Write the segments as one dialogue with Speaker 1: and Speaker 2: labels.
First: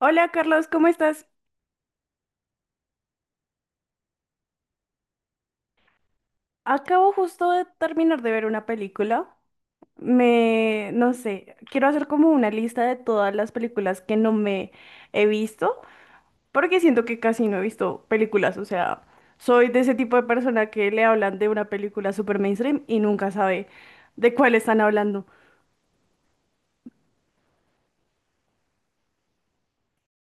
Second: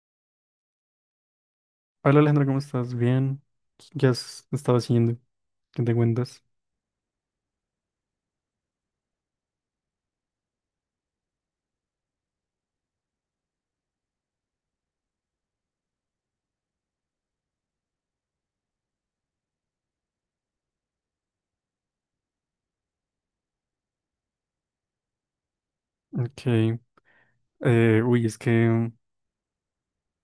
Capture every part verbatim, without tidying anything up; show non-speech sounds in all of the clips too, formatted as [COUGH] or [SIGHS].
Speaker 1: Hola Carlos, ¿cómo estás?
Speaker 2: Hola Alejandra, ¿cómo estás? Bien. ¿Qué has estado haciendo? ¿Qué te cuentas?
Speaker 1: Acabo justo de terminar de ver una película. Me, no sé, quiero hacer como una lista de todas las películas que no me he visto, porque siento que casi no he visto películas, o sea, soy de ese tipo de persona que le hablan de una película super mainstream y nunca sabe de cuál están hablando.
Speaker 2: Ok. Eh, uy, es que,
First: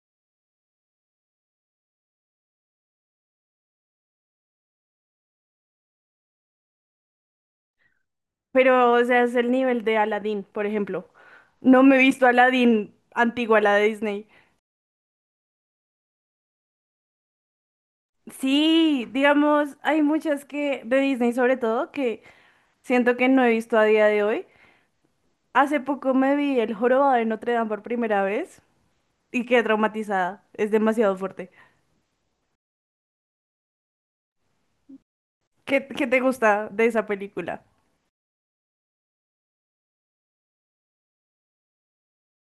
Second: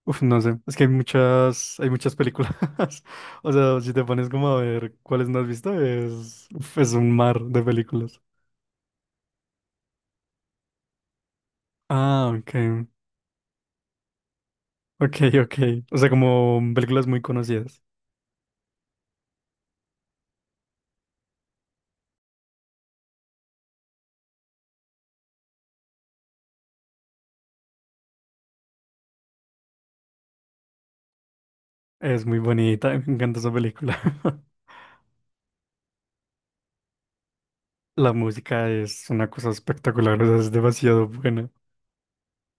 Speaker 2: uf, no sé, es que hay muchas, hay muchas películas. [LAUGHS] O sea, si te pones como a ver cuáles no has visto, es, uf, es un mar de películas.
Speaker 1: Pero, o sea, es el nivel de Aladdin, por ejemplo. No me he visto
Speaker 2: Ah, ok.
Speaker 1: Aladdin antigua, la de Disney.
Speaker 2: Ok, ok. O sea, como películas muy conocidas.
Speaker 1: Sí, digamos, hay muchas que de Disney sobre todo que siento que no he visto a día de hoy. Hace poco me vi El Jorobado de Notre Dame por primera vez y quedé traumatizada. Es demasiado fuerte.
Speaker 2: Es muy bonita, me encanta esa película. [LAUGHS]
Speaker 1: ¿Qué, qué te gusta de esa película?
Speaker 2: La música es una cosa espectacular, o sea, es demasiado buena.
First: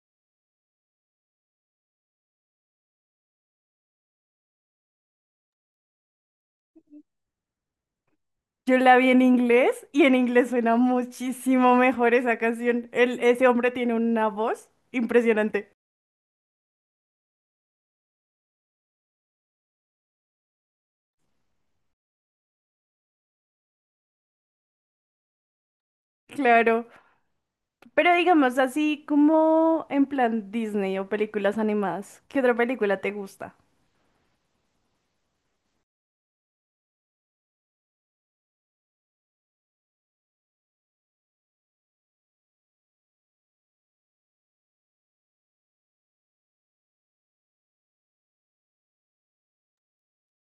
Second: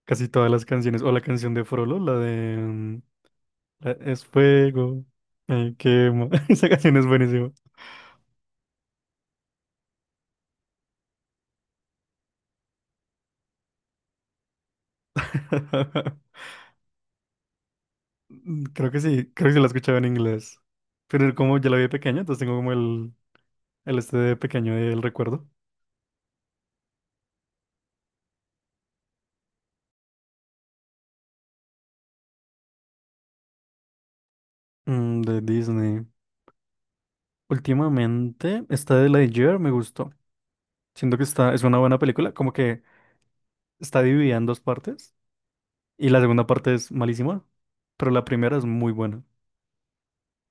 Speaker 2: Casi todas las canciones, o la canción de Frollo, la de... mm, Eh, Es fuego, me quema. [LAUGHS] Esa canción es buenísima.
Speaker 1: Yo la vi en inglés y en inglés suena muchísimo mejor esa canción. El, ese hombre tiene una voz impresionante.
Speaker 2: [LAUGHS] Creo que sí, creo que sí la escuchaba en inglés. Pero como ya la vi de pequeño, entonces tengo como el, el este de pequeño del recuerdo.
Speaker 1: Claro. Pero digamos así como en plan Disney o películas animadas. ¿Qué otra película te gusta?
Speaker 2: Mm, de Disney. Últimamente, esta de Lightyear me gustó. Siento que está, es una buena película, como que está dividida en dos partes. Y la segunda parte es malísima, pero la primera es muy buena.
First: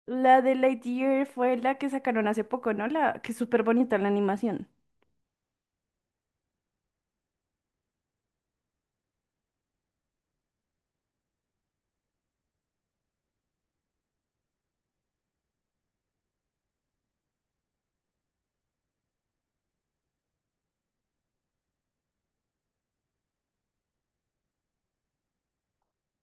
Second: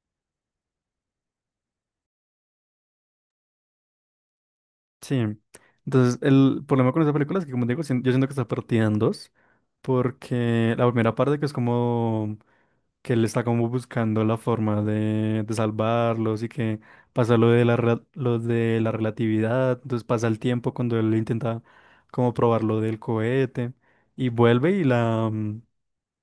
Speaker 1: La de Lightyear fue la que sacaron hace poco, ¿no? La que es súper bonita la animación.
Speaker 2: Sí. Entonces, el problema con esa película es que, como digo, sien- yo siento que está partida en dos, porque la primera parte que es como que él está como buscando la forma de, de salvarlos y que pasa lo de la, re- lo de la relatividad, entonces pasa el tiempo cuando él intenta como probar lo del cohete y vuelve y la, mm,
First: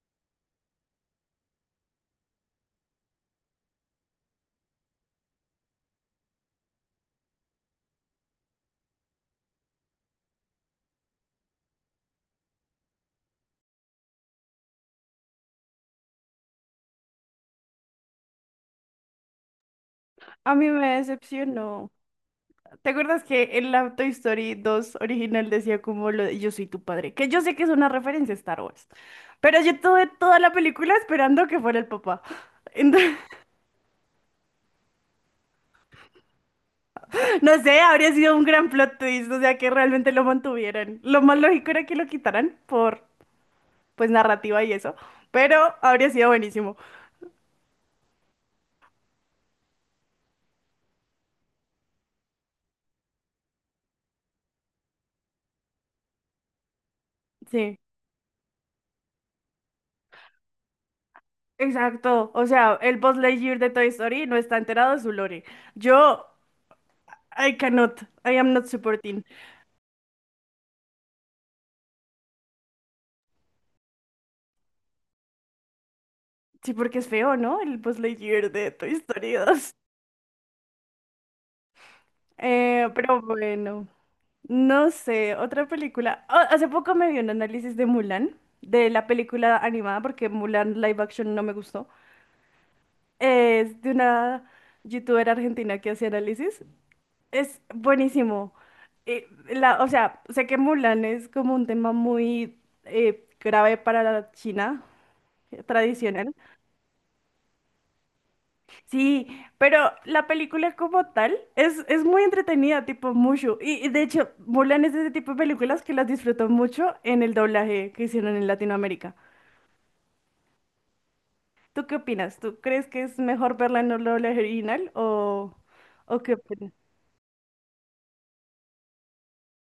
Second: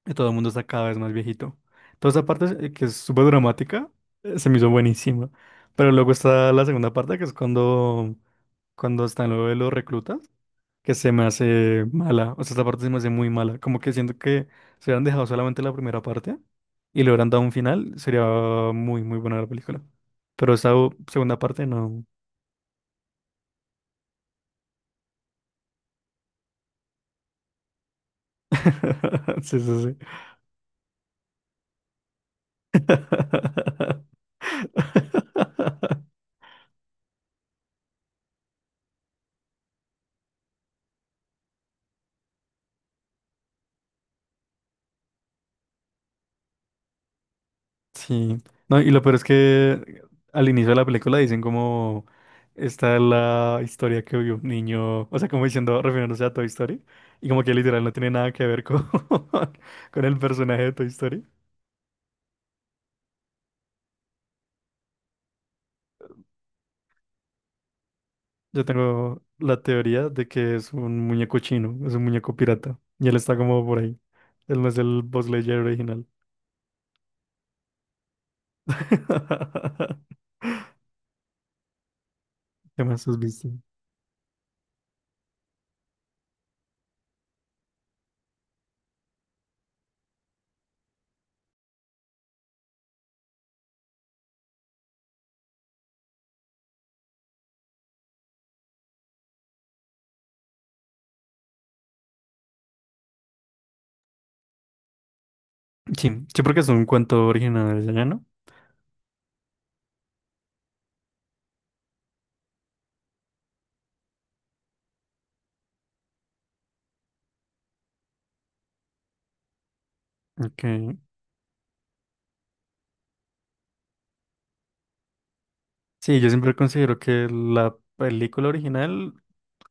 Speaker 2: y todo el mundo está cada vez más viejito. Toda esa parte eh, que es súper dramática, eh, se me hizo buenísima. Pero luego está la segunda parte, que es cuando, cuando están lo de los reclutas, que se me hace mala. O sea, esta parte se me hace muy mala. Como que siento que si hubieran dejado solamente la primera parte y le hubieran dado un final, sería muy, muy buena la película. Pero
Speaker 1: A mí
Speaker 2: esa u-
Speaker 1: me
Speaker 2: segunda parte
Speaker 1: decepcionó.
Speaker 2: no.
Speaker 1: ¿Te acuerdas que en la Toy Story dos original decía como lo de yo soy tu padre? Que yo sé que es una referencia a Star Wars,
Speaker 2: [LAUGHS] Sí,
Speaker 1: pero yo
Speaker 2: sí,
Speaker 1: tuve toda la película esperando que fuera el papá.
Speaker 2: sí.
Speaker 1: Entonces,
Speaker 2: [LAUGHS]
Speaker 1: [LAUGHS] no sé, habría sido un gran plot twist, o sea, que realmente lo mantuvieran. Lo más lógico era que lo quitaran por, pues, narrativa y eso, pero habría sido buenísimo.
Speaker 2: Sí, no, y lo peor es que al inicio de la película dicen como esta es la historia que vio un niño, o sea, como diciendo, refiriéndose a Toy Story, y como que
Speaker 1: Sí,
Speaker 2: literal no tiene nada que ver con, [LAUGHS] con el personaje de Toy Story.
Speaker 1: exacto. O sea, el Buzz Lightyear de Toy Story no está enterado de su lore. Yo, I cannot, I am
Speaker 2: Yo
Speaker 1: not
Speaker 2: tengo
Speaker 1: supporting.
Speaker 2: la teoría de que es un muñeco chino, es un muñeco pirata, y él está como por ahí. Él no es el Buzz Lightyear original.
Speaker 1: Sí, porque es feo, ¿no? El Buzz Lightyear de Toy Story dos.
Speaker 2: [LAUGHS] ¿Qué
Speaker 1: Eh,
Speaker 2: más has
Speaker 1: pero
Speaker 2: visto?
Speaker 1: bueno, no sé, otra película. Ah, hace poco me vi un análisis de Mulan, de la película animada, porque Mulan live action no me gustó. Es de una youtuber argentina que hace análisis. Es buenísimo. Eh, la, o sea, sé que Mulan es como un tema muy eh, grave para la China eh,
Speaker 2: Sí,
Speaker 1: tradicional.
Speaker 2: sí, porque es un cuento original de allá, ¿no?
Speaker 1: Sí, pero la película como tal es, es muy entretenida, tipo Mushu. Y, y de hecho, Mulan es de ese tipo de películas que las disfruto mucho en el doblaje que hicieron en Latinoamérica.
Speaker 2: Ok.
Speaker 1: ¿Tú qué opinas? ¿Tú crees que es mejor verla en el doblaje original o, o
Speaker 2: Sí, yo
Speaker 1: qué
Speaker 2: siempre
Speaker 1: opinas?
Speaker 2: considero que la película original,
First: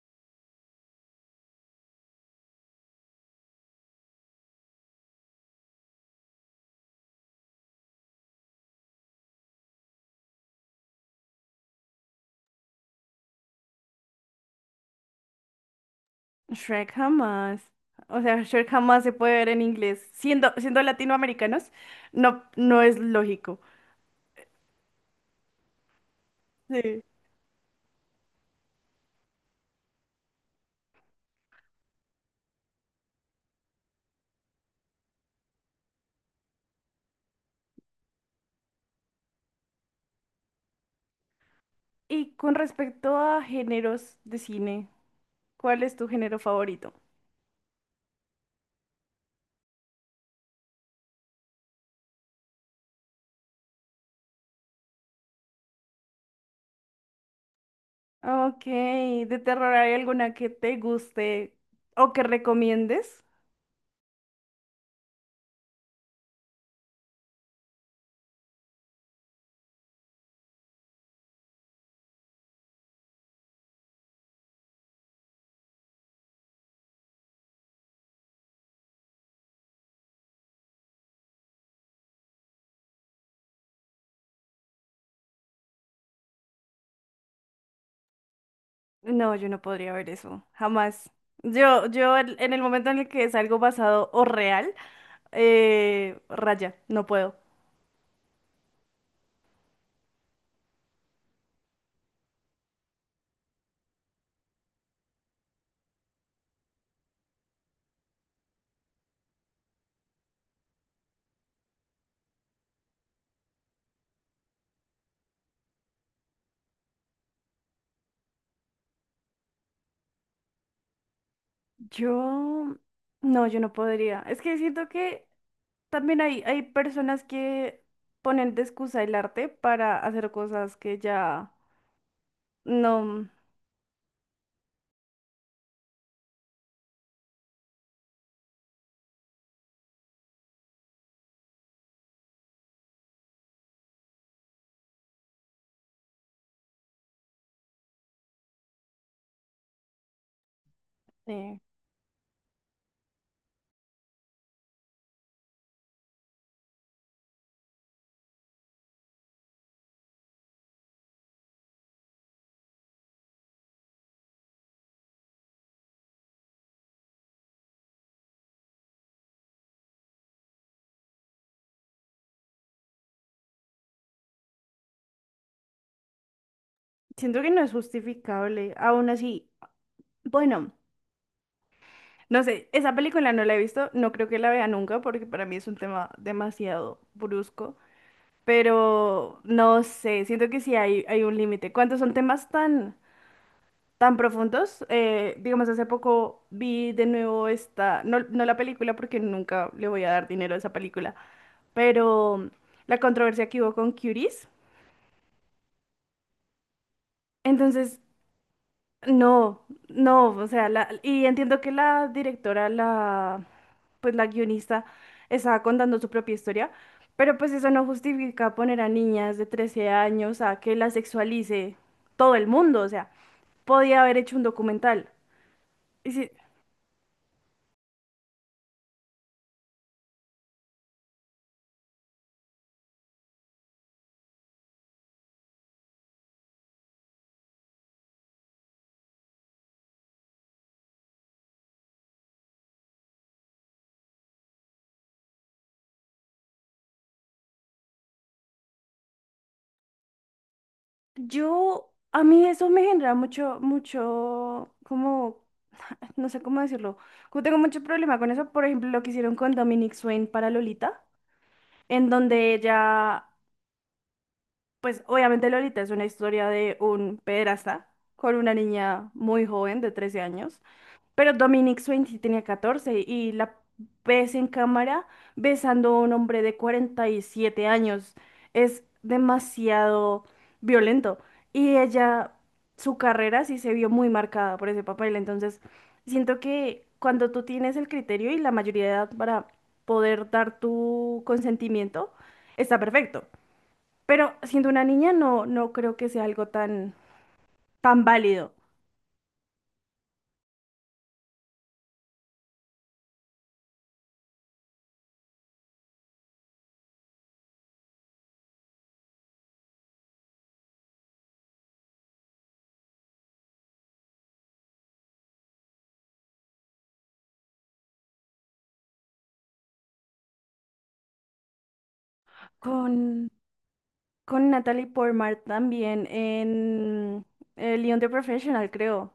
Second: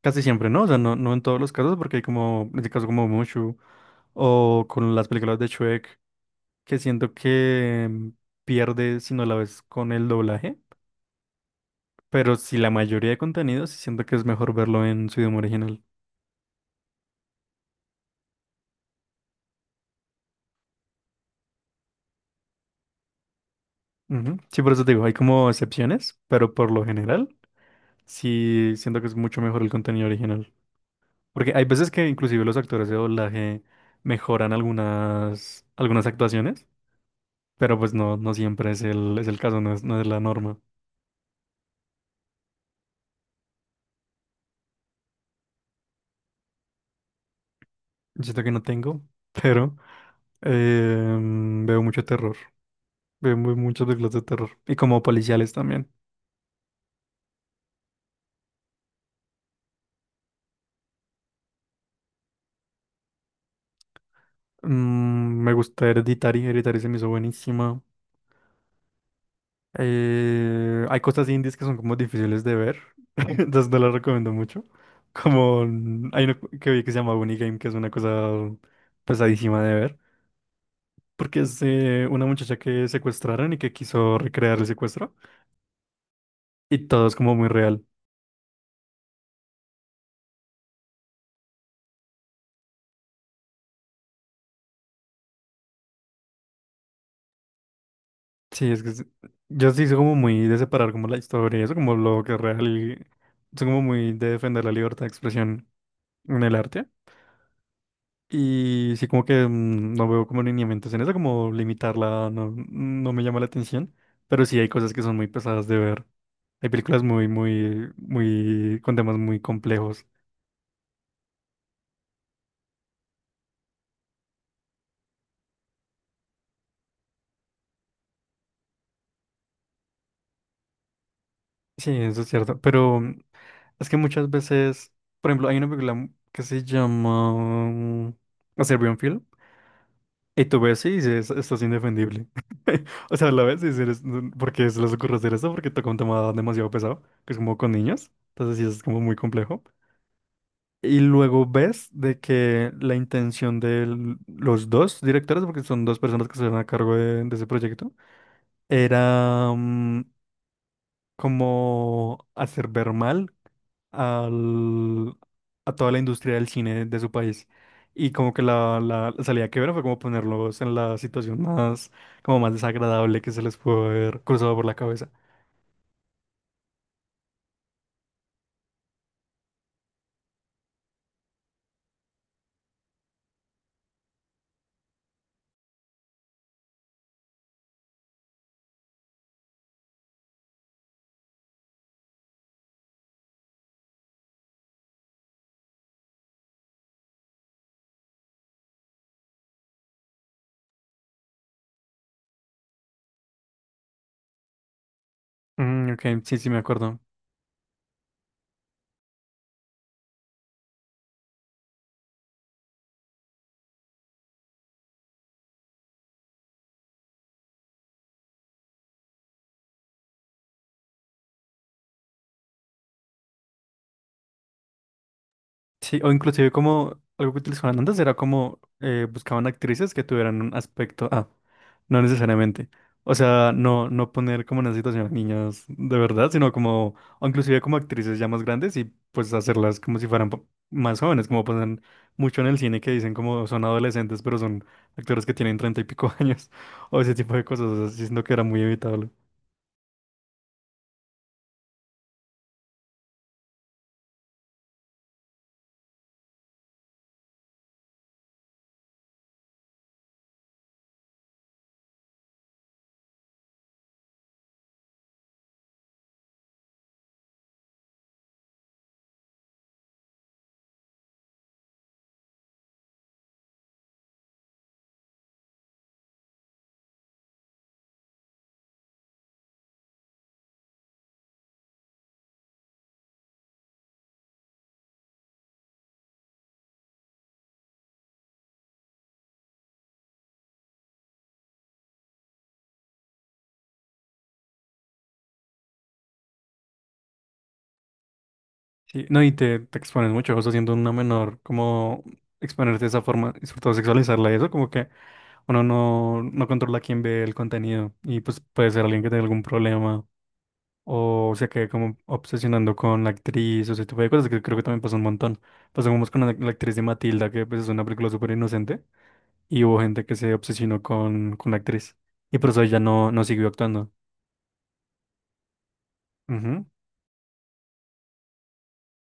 Speaker 2: casi siempre, ¿no? O sea, no, no en todos los casos, porque hay como, en este caso como Mushu, o con las películas de Shrek, que siento que mm, pierde si no la ves con el doblaje, pero si la mayoría de contenidos, sí siento que es mejor verlo en su idioma original.
Speaker 1: Shrek jamás. O sea, Shrek jamás se puede ver en inglés. Siendo, siendo latinoamericanos, no, no es lógico.
Speaker 2: Ujú. Sí, por eso te digo, hay como excepciones, pero por lo
Speaker 1: Sí.
Speaker 2: general, sí siento que es mucho mejor el contenido original. Porque hay veces que inclusive los actores de doblaje mejoran algunas, algunas actuaciones. Pero pues no, no siempre es el, es el caso, no es, no es la norma.
Speaker 1: Y con respecto a géneros de cine, ¿cuál es tu género favorito?
Speaker 2: Yo siento que no tengo, [LAUGHS] pero em, veo mucho terror. Veo mu- muchas películas de terror. Y como policiales también.
Speaker 1: Ok, ¿de terror hay alguna que te guste o que recomiendes?
Speaker 2: Mm, me gusta Hereditary, Hereditary se me hizo buenísima. Eh, hay cosas indies que son como difíciles de ver, [LAUGHS] entonces no las recomiendo mucho. Como mm, hay una que vi que se llama Bunny Game, que es una cosa pesadísima de ver. Porque es eh, una muchacha que secuestraron y que quiso recrear el secuestro. Y todo es como muy real.
Speaker 1: No, yo no podría ver eso, jamás. Yo, yo en en el momento en el que es algo basado o real, eh, raya, no puedo.
Speaker 2: Sí, es que es- yo sí soy como muy de separar como la historia y eso, como lo que es real y soy como muy de defender la libertad de expresión en el arte. Y sí como que mm, no veo como lineamientos en eso, como limitarla no, no me llama la atención, pero sí hay cosas que son muy pesadas de ver. Hay películas muy, muy, muy, con temas muy complejos.
Speaker 1: Yo, no, yo no podría. Es que siento que también hay, hay personas que ponen de excusa el arte para hacer cosas que ya
Speaker 2: Sí, eso es cierto, pero mm,
Speaker 1: no,
Speaker 2: es que muchas veces, por ejemplo, hay una película que se llama mm, A Serbian Film. Y tú ves, sí, dices, esto es indefendible. [LAUGHS] O sea, la ves y dices, porque se les ocurre hacer eso? Porque toca un tema demasiado pesado, que es como con niños. Entonces sí, es como muy complejo. Y luego
Speaker 1: eh,
Speaker 2: ves de que la intención de los dos directores, porque son dos personas que estuvieron a cargo de, de ese proyecto, era mm, como hacer ver mal al- a toda la industria del cine de su país. Y como que la, la, la salida que vieron fue como ponerlos en la situación más, como más desagradable que se les pudo haber cruzado por la cabeza.
Speaker 1: siento que no es justificable. Aún así, bueno. No sé, esa película no la he visto, no creo que la vea nunca porque para mí es un tema demasiado brusco, pero no sé, siento que sí hay, hay un límite. Cuando son temas tan, tan profundos, eh, digamos, hace poco vi de nuevo esta, no, no la película porque nunca le voy a dar dinero a esa película, pero la controversia que hubo con Curies.
Speaker 2: Mm, ok, sí, sí, me acuerdo.
Speaker 1: Entonces No, no, o sea, la, y entiendo que la directora, la, pues la guionista, estaba contando su propia historia, pero pues eso no justifica poner a niñas de trece años a que la sexualice todo el mundo, o sea, podía haber hecho un documental.
Speaker 2: Sí,
Speaker 1: Y
Speaker 2: o
Speaker 1: si-
Speaker 2: inclusive como algo que utilizaban antes era como eh, buscaban actrices que tuvieran un aspecto. Ah, no necesariamente. O sea, no, no poner como en una situación a niñas de verdad, sino como, o inclusive como actrices ya más grandes y pues hacerlas como si fueran po- más jóvenes, como pasan mucho en el cine que dicen como son adolescentes, pero son actores que tienen treinta y pico [LAUGHS] años, o ese tipo de cosas, o sea, sí siento que era muy evitable.
Speaker 1: yo, a mí eso me genera mucho, mucho, como, [SIGHS] [LAUGHS] no sé cómo decirlo, como tengo mucho problema con eso, por ejemplo, lo que hicieron con Dominic Swain para Lolita en donde ella pues obviamente Lolita es una historia de un pederasta con una niña muy joven de trece años, pero Dominic Swain sí tenía catorce y la ves en cámara besando a un hombre de cuarenta y siete años. Es demasiado violento y ella, su carrera sí se vio muy marcada por ese papel, entonces siento que cuando tú tienes el criterio y la mayoría de edad para poder dar tu consentimiento, está perfecto. Pero siendo una niña no, no creo que sea algo tan, tan válido.
Speaker 2: Sí, no, y te, te expones mucho, o sea, siendo una menor, como exponerte de esa forma, y sobre todo sexualizarla y eso, como que uno no, no controla quién ve el contenido y pues puede ser alguien que tenga algún problema o se quede como obsesionando con la actriz, o ese tipo de cosas que creo que también pasa un montón. Pasó como con la, la actriz de Matilda, que pues es una película súper inocente, y hubo gente que se obsesionó con, con la actriz, y por eso ella no, no
Speaker 1: Con,
Speaker 2: siguió actuando.
Speaker 1: con Natalie Portman también
Speaker 2: Ujú,
Speaker 1: en el Leon the Professional, creo.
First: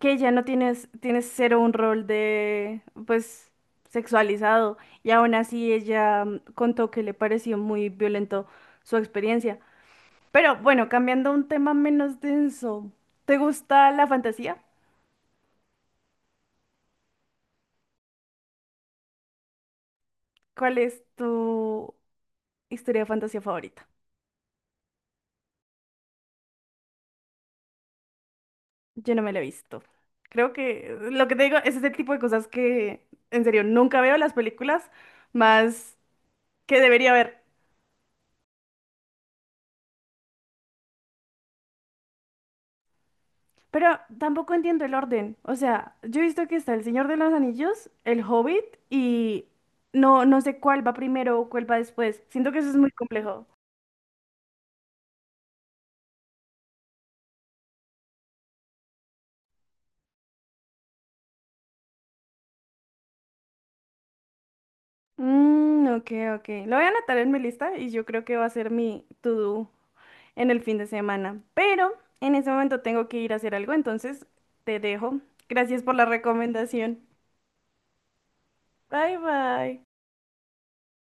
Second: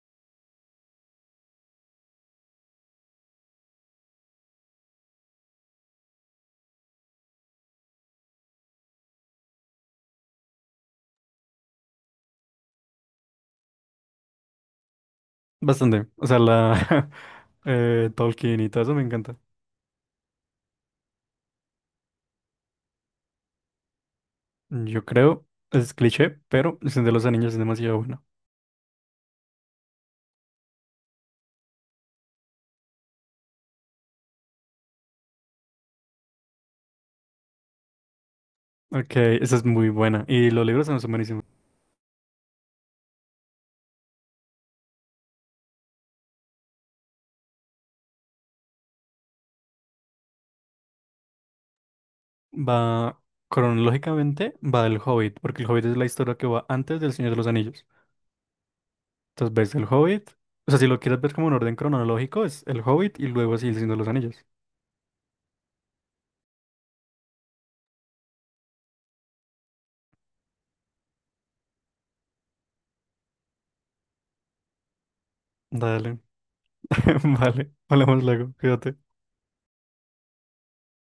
Speaker 1: Que ya no tienes, tienes cero un rol de, pues, sexualizado. Y aún así ella mm, contó que le pareció muy violento su experiencia. Pero bueno, cambiando a un tema menos denso. ¿Te gusta la fantasía?
Speaker 2: bastante. O sea, la [LAUGHS] eh, Tolkien y todo eso me encanta.
Speaker 1: ¿Cuál es tu historia de fantasía favorita?
Speaker 2: Yo creo, es cliché, pero El Señor de los Anillos es demasiado bueno.
Speaker 1: Yo no me la he visto. Creo que lo que te digo es ese tipo de cosas que en serio nunca veo las películas más que debería ver.
Speaker 2: Ok, esa es muy buena. Y los libros son son buenísimos.
Speaker 1: Pero tampoco entiendo el orden. O sea, yo he visto que está El Señor de los Anillos, El Hobbit y no, no sé cuál va primero o cuál va después. Siento que eso es muy
Speaker 2: Va,
Speaker 1: complejo.
Speaker 2: cronológicamente va El Hobbit, porque El Hobbit es la historia que va antes del Señor de los Anillos. Entonces ves El Hobbit. O sea, si lo quieres ver como en orden cronológico, es El Hobbit y luego así El Señor de los Anillos.
Speaker 1: Mm, ok, ok. Lo voy a anotar en mi lista y yo creo que va a ser mi to-do en el fin de semana. Pero en ese momento tengo que ir a hacer algo, entonces te dejo. Gracias por la
Speaker 2: Dale.
Speaker 1: recomendación.
Speaker 2: [LAUGHS] Vale. Hablamos luego. Cuídate.
Speaker 1: Bye bye.